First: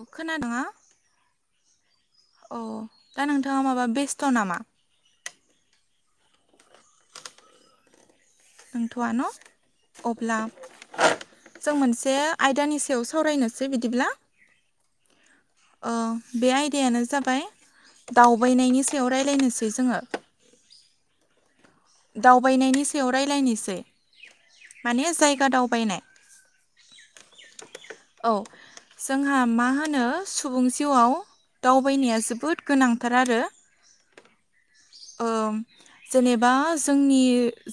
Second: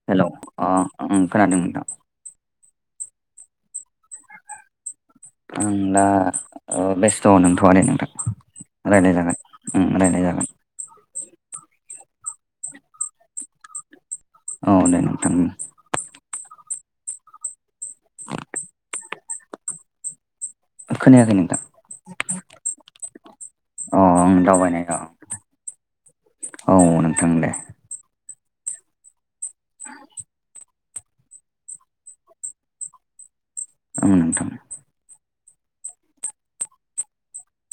अ hello खोनादोंना अ ओं खोनादों नोंथां। औ दा नोंथाङा माबा बेस्थ' नामा? आं दा बेस्थ' ओ नंथ'आ दे नोंथां। नंथ'आ रायलाय न'? जागोन ओं रायलाय अब्ला जागोन जों मोनसे आयदानि सायाव सावरायनोसै बिदिब्ला। औ दे नोंथां ओं। अह बे आयदायानो जाबाय दावबायनायनि सायाव रायलायनोसै जोङो। खोनायाखै नोंथां दावबायनायनि सायाव रायलायनिसै। अ आं दावबायनाय औ, औ नोंथां दे। औ जोंहा मा होनो सुबुं सि जिउआव दावबायनाया जोबोद गोनांथार आरो। आं नोंथां। ओ जेनेबा जोंनि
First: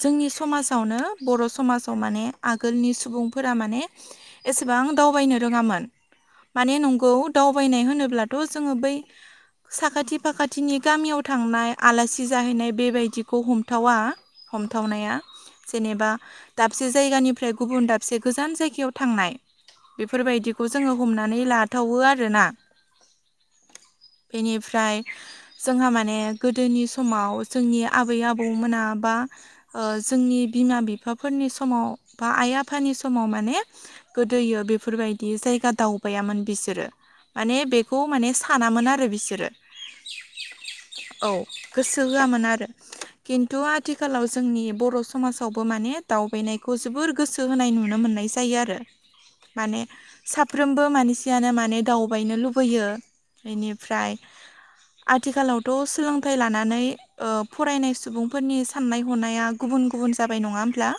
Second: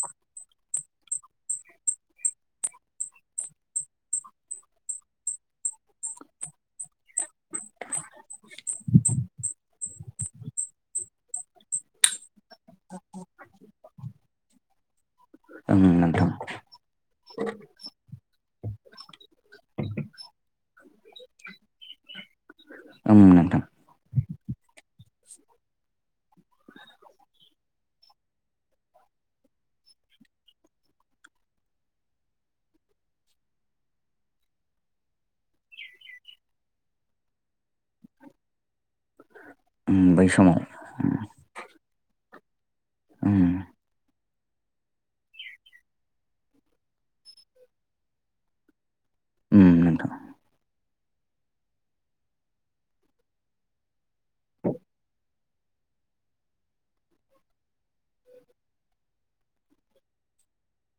जोंनि समाजावनो बर' समाजाव मा ने आगोलनि सुबुंफोरा माने एसेबां दावबायनो रोङामोन। माने नंगौ दावबायनाय होनोब्लाथ' जोङो बै साखाथि फाखाथिनि गामियाव थांनाय आलासि ज जाहैनाय बेबायदिखौ हमथावा हमथावनाया। ओं जेनेबा नोंथां दाबसे जायगानिफ्राय गुबुन दाबसे गोजान जायगायाव थांनाय। बेफोरबायदिखौ जोङो हमनानै लाथावो आरोना। ओं नोंथां बेनिफ्राय जोंहा माने गोदोनि समाव जोंनि आबै आबौ मोना बा ओ जोंनि बिमा बिफाफोर नि समाव बा आइ आफानि समाव माने गोदोयो बेफोरबायदि जायगा दावबायामोन। बिसोरो माने बेखौ माने सानामोन आर उम बै समाव उम औ गोसो होआमोन आरो खिन्थु आथिखालाव जोंनि बर' समाजावबो माने दावबायनायखौ जोबोर गोसो होनाय नुनो मोननाय जायो आरो। ओम माने नोंथां साफ्रोमबो माने सेयानो माने दावबायनो लुबैयो। बेनिफ्राय आथिखालावथ' सि सोलोंथाइ लानानै ओ फरायनाय सुबुंफोरनि साननाय हनाया गुबुन गुबुन जाबाय नङा होमब्ला?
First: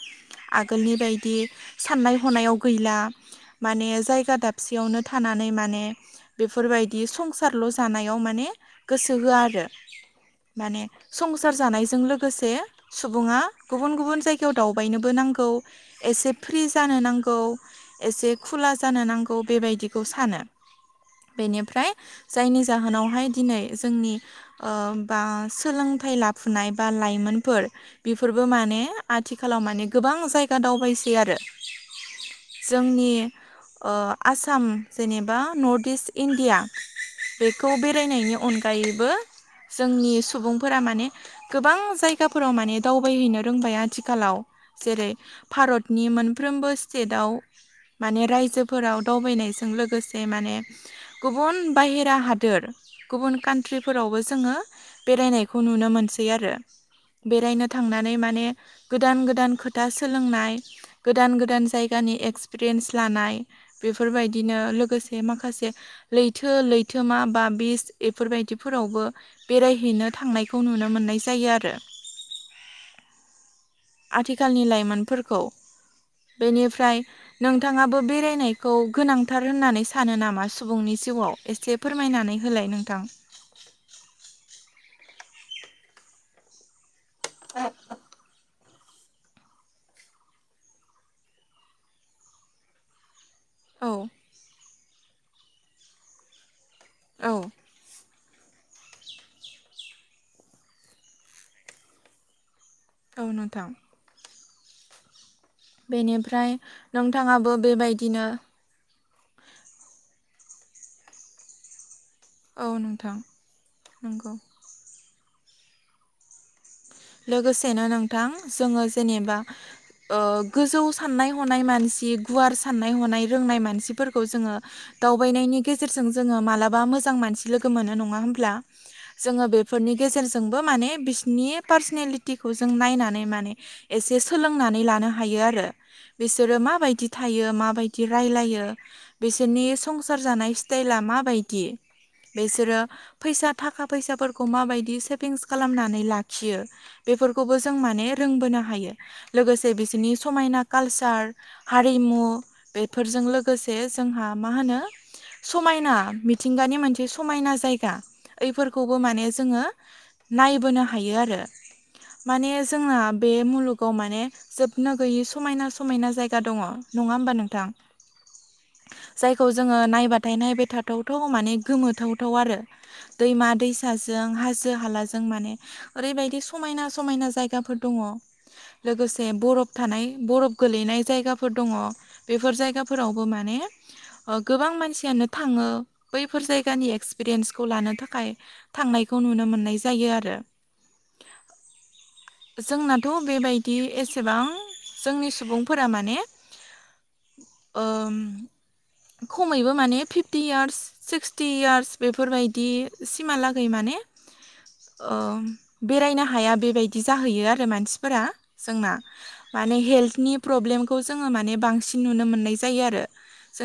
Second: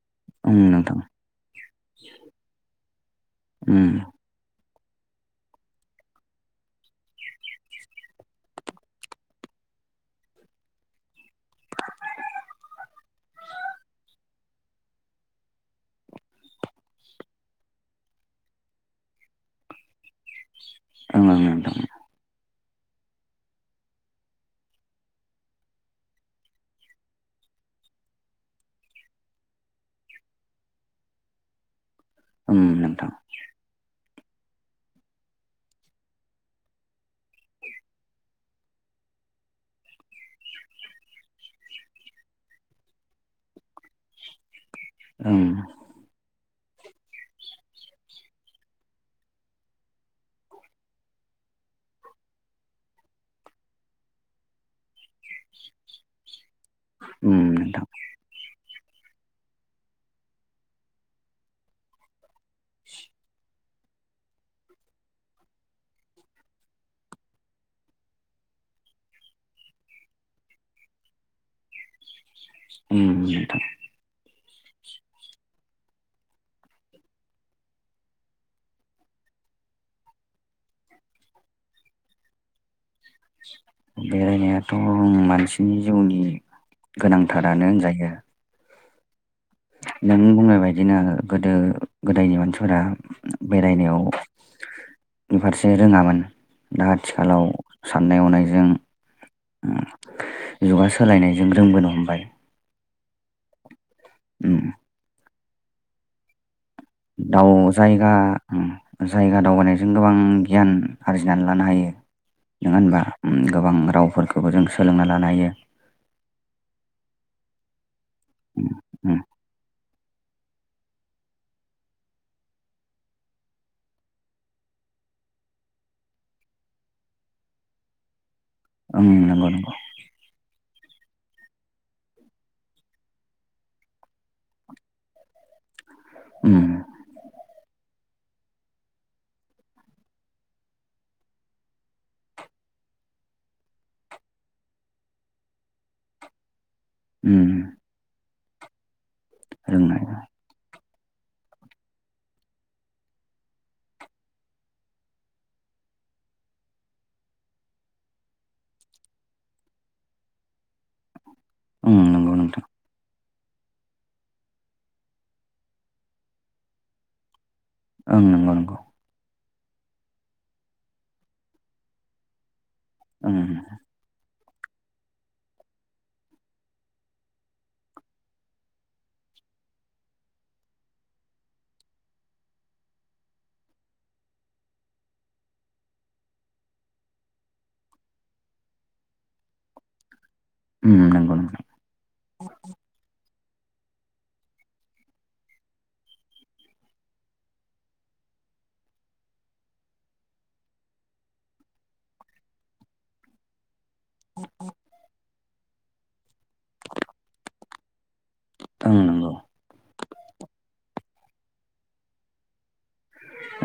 ओं आगोलनि नोंथां बायदि साननाय हनायाव गैला माने ओम जायगा दाब सेयावनो थानानै माने बेफोरबायदि संसारल' जानायाव माने गोसो होआ आरो। [inaudible] माने संसार जानायजों लोगोसे सुबुङा गुबुन गुबुन जायगायाव दावबायनोबो नांगौ। गौ एसे फ्रि जानो नांगौ। एसे खुला जानो नांगौ। बेबायदिखौ सानो। ओं ओं नोंथां बेनिफ्राय जायनि जाहोनावहाय दिनै जोंनि ओ बा सोलोंथाइ लाफुनाय बा लाइमोनफोर बेफोरबो माने आथिखालाव माने गोबां जायगा दावबायसै आरो। ओम नोंथां जोंनि ओ आसाम जेनेबा नर्थ इस्ट इण्डिया। बेखौ बेरायनायनि अनगायैबो। जोंनि सुबुंफोरा माने गोबां जायगाफोराव माने दावबायहैनो रोंबाय आथिखालाव। जेरै ओं ओम भारतनि मोनफ्रोमबो सिटेटआव माने रायजोफोराव दावबायनायजों लोगोसे माने गुबुन बाहेरा हादोर गुबुन कान्ट्रिफोरावबो जो जोङो बेरायनायखौ नुनो मोनसै आरो। बेरायनो नोंथां थांनानै माने गोदान गोदान खोथा सोलोंनाय गोदान गोदान जायगानि एक्सपिरियेन्स लानाय। बेफोरबायदिनो लोगोसे माखासे लैथो लैथोमा बा बिस एफोरबायदि फोरावबो बेरायहैनो थांनायखौ नुनो मोननाय जायो आरो। उम नोंथां आथिखालनि लाइमोनफोरखौ बेनिफ्राय नोंथाङाबो बेरायनायखौ गोनांथार होननानै सानो नामा सुबुंनि जिउआव एसे फोरमायनानै होलाय नोंथां। बेरायनायाथ' मानसिनि जिउनि गोनांथारानो होनजायो। नों बुंनाय बायदिनो गोदो गोदायनि मानसिफोरा औ बेरायनायाव बेफारसे रोङामोन। दा औ आथिखालाव सा अननाय हनायजों उम जुगा सोलायनायजों रोंबोनो हमबाय। औ नोंथां। उम बेनिफ्राय। नोंथाङाबो दाउ जायगा। बेबायदिनो जायगा दावबायनायजों गोबां गियान आरजिनानै लानो हायो। औ नङा होनबा नोंथां गोबां नंगौ रावफोरखौबो जों सोलोंना लानो हायो। लोगोसेनो नोंथां जोङो जेनेबा। ओ गोजौ साननाय हनाय मानसि गुवार साननाय हनाय रोंनाय मानसिफोरखौ जोङो दावबायनायनि गेजेरजों जोङो मालाबा मोजां मानसि लोगो मोनो नङा होमब्ला ओं जोङो नंगौ नंगौ बेफोरनि गेजेरजोंबो माने बिसिनि पार्सनेलिटिखौ जों नायनानै माने एसे सोलोंनानै लानो हायो आरो। बिसोरो माबायदि थायो माय रायलायो बिसोरनि संसार जानाय स्टाइला माबायदि बेसोरो फैसा थाखा फैसाफोरखौ माबायदि सेभिंस खालामनानै लाख खियो बेफोरखौबो जों माने रोंबोनो हायो लोगोसे रोंनाय बिसोरनि समायना कालचार हारिमु बेफोरजों लोगोसे जोंहा मा होनो समायना मिथिंगानि मोनसे समायना जायगा फोरखौबो माने जोङो नायबोनो हायो आरो ओं नंगौ माने नोंथां जोंना। बे मुलुगाव माने जोबनो गैयि समायना समायना जायगा दङ नङा होमबा नोंथां। ओं नं नगौ। खौ जोङो नायबाथाय नायबाय थाथावथाव माने गोमोथावथाव आरो। ओं दैमा दैसाजों हाजो हालाजों माने ओरैबायदि समायना समायना जायगाफोर दङ लोगोसे बरफ थानाय बरफ गोलैनाय जायगाफोर दङ बेफोर जायगाफोरावबो माने गोबां मानसियानो थाङो बैफोर जायगानि एक्सपिरियेन्सखौ लानो थाखाय थांनाय नुनो मोननाय ज आरो नंगौ नोंथां जोंनाथ' बेबाय दि एसेबां जोंनि सुबुंफोरा माने ओम। खमैबो माने फिफ्टि यार्स सिक्सटि यार्स बेफोरबायदि सिमहालागै माने माने बेरायनो हाया बेबायदि जाहैयो आरो मानसिफोरा जोंना ओं नंगौ माने हेल्थनि प्रब्लेमखौ जोङो माने बांसिन नुनो मोननाय जायो आरो।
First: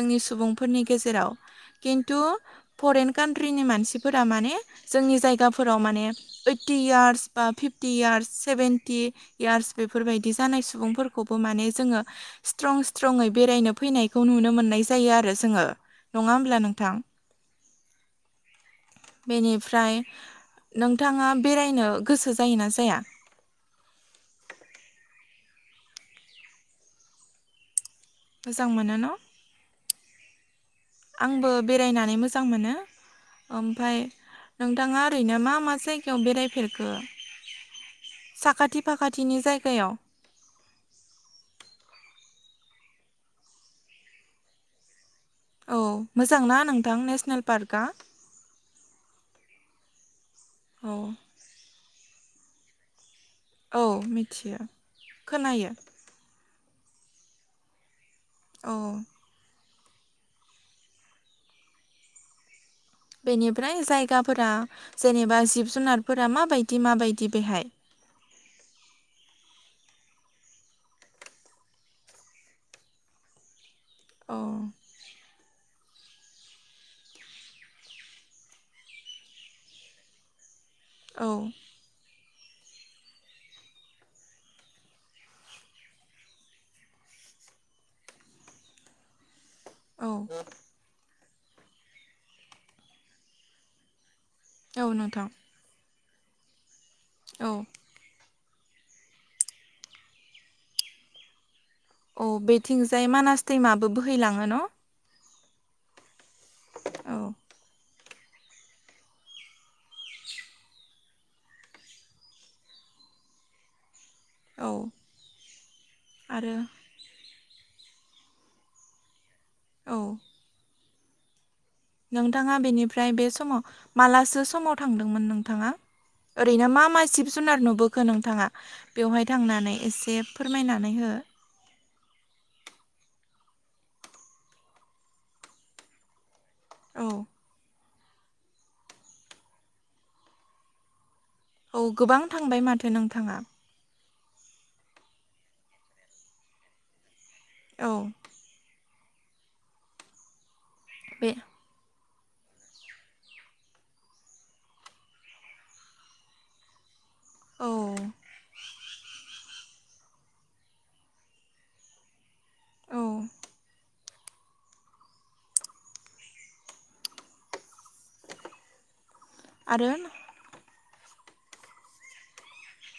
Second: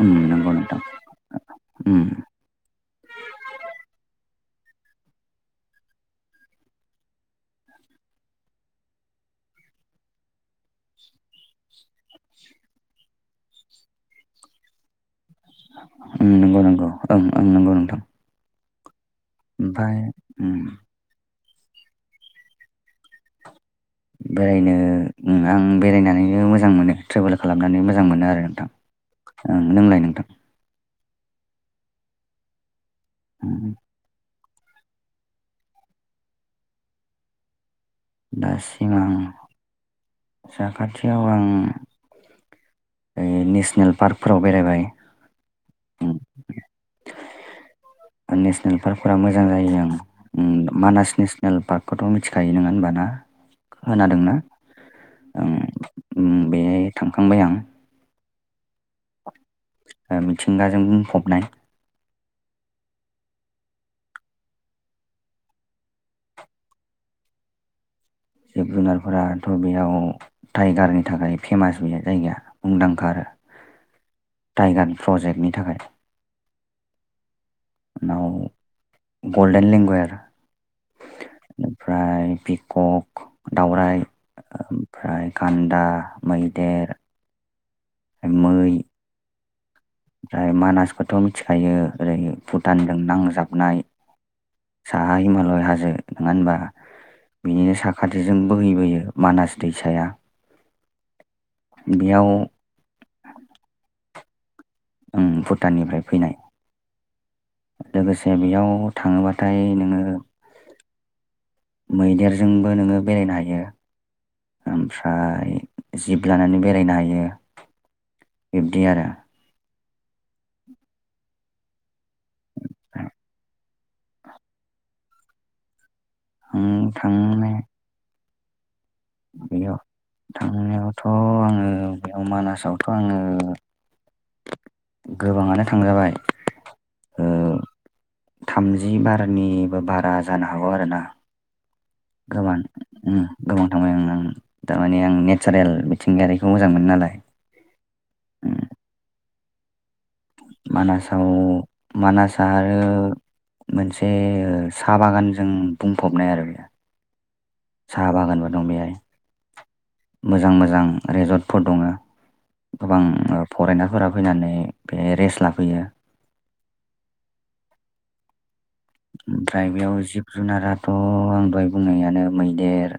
ओं नंगौ सुबुंफोरनि नोंथां गेजेराव। खिन्थु फरेन कान्ट्रिनि मानसिफोरा माने जोंनि जायगाफोराव माने फिफ्टि यार्स बा फिफ्टि यार्स सेभेन्टि यार्स बेफोरबायदि जानाय सुबुंफोरखौबो माने म जोङो सै बेरायनो फैनायखौ नुनो मोननाय जायो आरो जोङो नङा ओं होमब्ला नंगौ नंगौ नोंथां ओं ओं नंगौ नोंथां। ओमफाय बेनिफ्राय उम नोंथाङा बेरायनो गोसो जायोना जाया बेरायनो आं बेरायनानैनो मोजां मोनो ट्रेभेल खालामनानै मोजां। मोजां मोनो आरो मोजां मोनो न' नोंथां ओं लोंलाय नोंथां। आंबो बेरायनानै मोजां मोनो उम ओमफ्रायाय नोंथाङा ओरैनो मा मा जायगायाव बेरायफेरखो साखाथि दासिम आं फाखाथिनि जायगायाव। साखाथियाव आं। नेसनेल पार्कफोराव बेरायबाय। औ मोजांना नोंथां नेसनेल पार्कआ नेसनेल पार्कफोरा मोजां जायो आं। उम औ मानास नेसनेल पार्कखौथ' मिथिखायो ङा होनब ना। औ खोनादोंना मिथियो खोनायो। बे थांखांबाय आं। औ। मिथिंगाजों बुंफबनाय। बेनिफ्राय जायगाफोरा जेनेबा जिब जुनारफोरा माबायदि माबायदि बेहाय। जिब जुनारफोराथ' बेयाव टाइगारनि थाखाय फेमास बे जायगाया मुंदांखा आरो। [inaudible] टाइगार प्रजेक्टनि थाखाय नाव गल्डेन लेंगुवेर औ ओमफ्राय पिक'क दाावराइ ओमफ्राय गान्दा मैदेर मै औ ओमफ्राय मानासखौथ' मिथिखायो ओरै भुटानजों नांजाबनाय औ साहा नोंथां हिमालय हाजो नंङा होनबा औ बिनिनो साखाथि जों बोहैबोयो मानास दैसाया अ बेयाव बेथिंजाय मानास दैमाबो बोहैलाङो न' उ भुटाननिफ्राय फैनाय औ लोगोसे बेयाव थाङोबाथाय नोङो मैदेरजोंबो नोङो बेरायनो हायो औ ओमफ्राय जिब आरो लानानै बेरायनो हायो बिब्दि आरो औ नोंथाङा बेनिफ्राय बे समाव मालासो समाव थांदोंमोन नोंथाङा ओरैनो मा थां मा जि सिब थांनाय जुनार नुबोखो नोंथाङा बेवहाय थांनानै बेयाव एसे फोरमायनानै थांनायावथ' हो आङो बेयाव मानासावथ' आङो गोबाङानो थांजाबाय औ ओ थामजि बारनिबो बारा जानो हागौ आरोना औ थांबाय गोबां माथो नोंथाङा गोबां थांबाय आं थारमानि आं नेचारेल मिथिंगायारिखौ मोजां मोनो नालाय औ उम मानासाव बे मानासआ आरो मोनसे साहा बागानजों बुंफबनाय आरो बेयो औ साहा बागानबो दं बेहाय मोजां मोजां रेजर्टफोर दङ औ गोबां फरायनाफोराबो फैनानै बे रेस्ट लाफैयो ओमफ्राय आरो बेयाव जिब जुनाराथ' आं दहाय बुंनायानो मैदेर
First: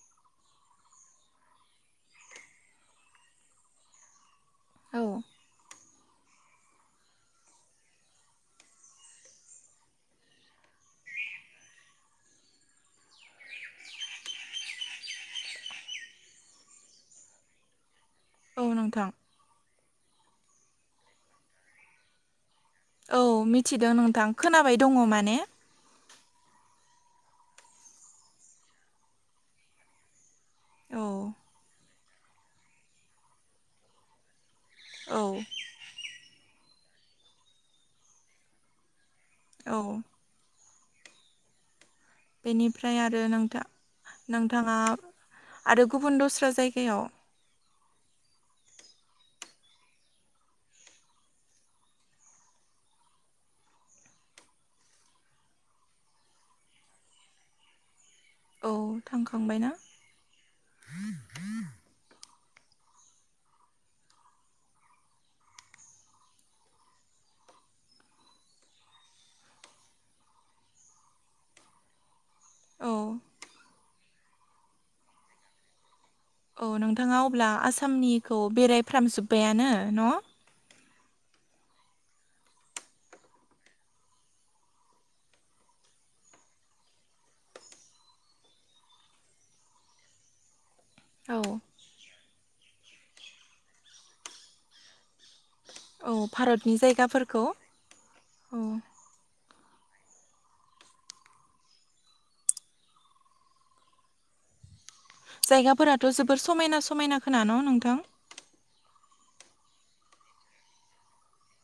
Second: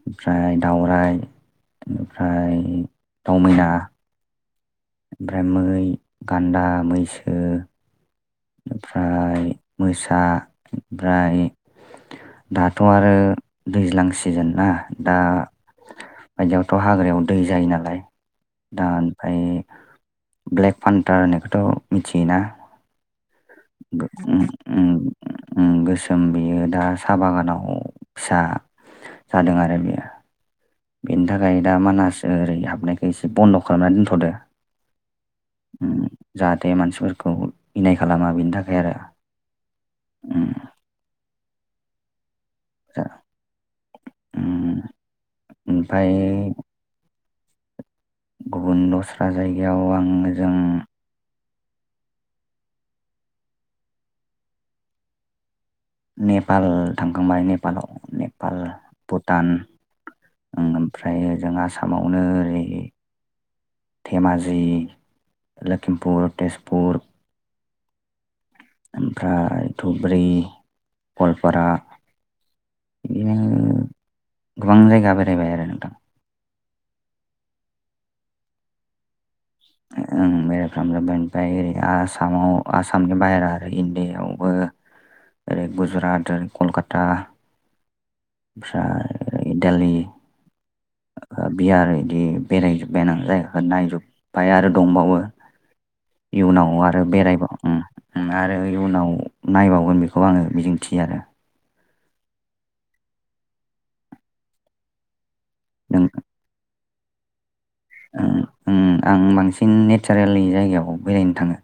ओमफ्राय दाउरायाइ ओमफ्राय दउ मैना औ ओमफ्राय मै गान्दा मैसो ओमफ्राय मोसा ओमफ्राय दाथ' आरो दैज्लां सिजोन ना दा बायदियावथ' हाग्रायाव दै जायो नालाय औ दा नोंथां ओमफ्राय ब्लेक पान्टार होननायखौथ' मिथियोना औ मिथिदों नोंथां खोनाबाय दङ माने जों बेयो दा साहा बागानाव फिसा जादों आरो बेयो औ बेनि थाखाय दा मानास ओरै हाबनायखौ एसे बन्द' खालामनानै दोनथ'दो औ जाहाथे मानसिफोरखौ इनाय खालामा बेनि थाखाय आरो औ उम बेनिफ्राय जा आरो नोंथा नोंथाङा उम आरो ओमफाय गुबुन दस्रा जायगायाव गुबुन दस्रा जायगायाव आङो जों नेपाल थांखांबाय नेपालाव ने नेपाल औ भुटान थांखांबायना ओमफ्राय जों आसामावनो ओरै धेमाजि लखिमपुर तेजपुर ओमफ्राय धब्रि गवालपारा औ इदिनो गोबां जायगा बेरायबाय आरो नोंथां। औ नोंथाङा अब्ला आसामनिखौ बेरायफ्रामजोब्बायानो न'? खामजोब्बाय ओमफ्राय ओरै आसामाव आसामनि बाहेरा आरो इण्डियावबो ओरै गुजुरात ओरै कलकाता फ्राय देलि ओ औ बियार इदि बेरायजोब्बायना जायगाखौ नायजोब्बाय आरो दंबावो औ भारतनि इयुनाव आरो जायगाफोरखौ बेरायबाव ओम- ओम आरो औ इयुनाव नायबावगोन बेखौ आङो मिजिंथियो आरो नों जायगाफोराथ' जोबोर समायना- समायना खोना न' उम, नोंथां? उम, आं बांसिन नेतसारिलि जाइगायाव बेरायनो थांओ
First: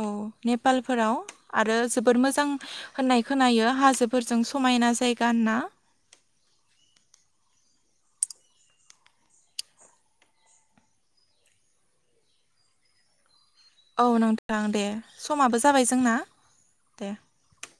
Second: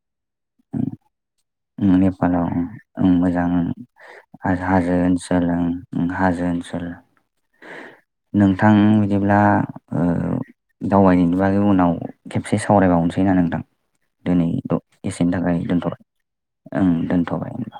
औ नेपालफोराव आरो ओम जोबोर नेपालाव मोजां ओम‌-ओम होननाय मोजां खोनायो हाजोफोरजों हाज- समायना हाजो जायगा ओनसोल होनना ओ-ओ हाजो ओनसोल [inaudible] नोंथां बिदिब्ला ओ दावबायनायनि बागै उनाव खेबसे सावरायबावनोसै ना नोंथां औ दिनै नोंथां द' दे एसेनि थाखाय समाबो जाबाय दोनथ'बाय जोंना। ओं दे दोनथ'बाय होनबा।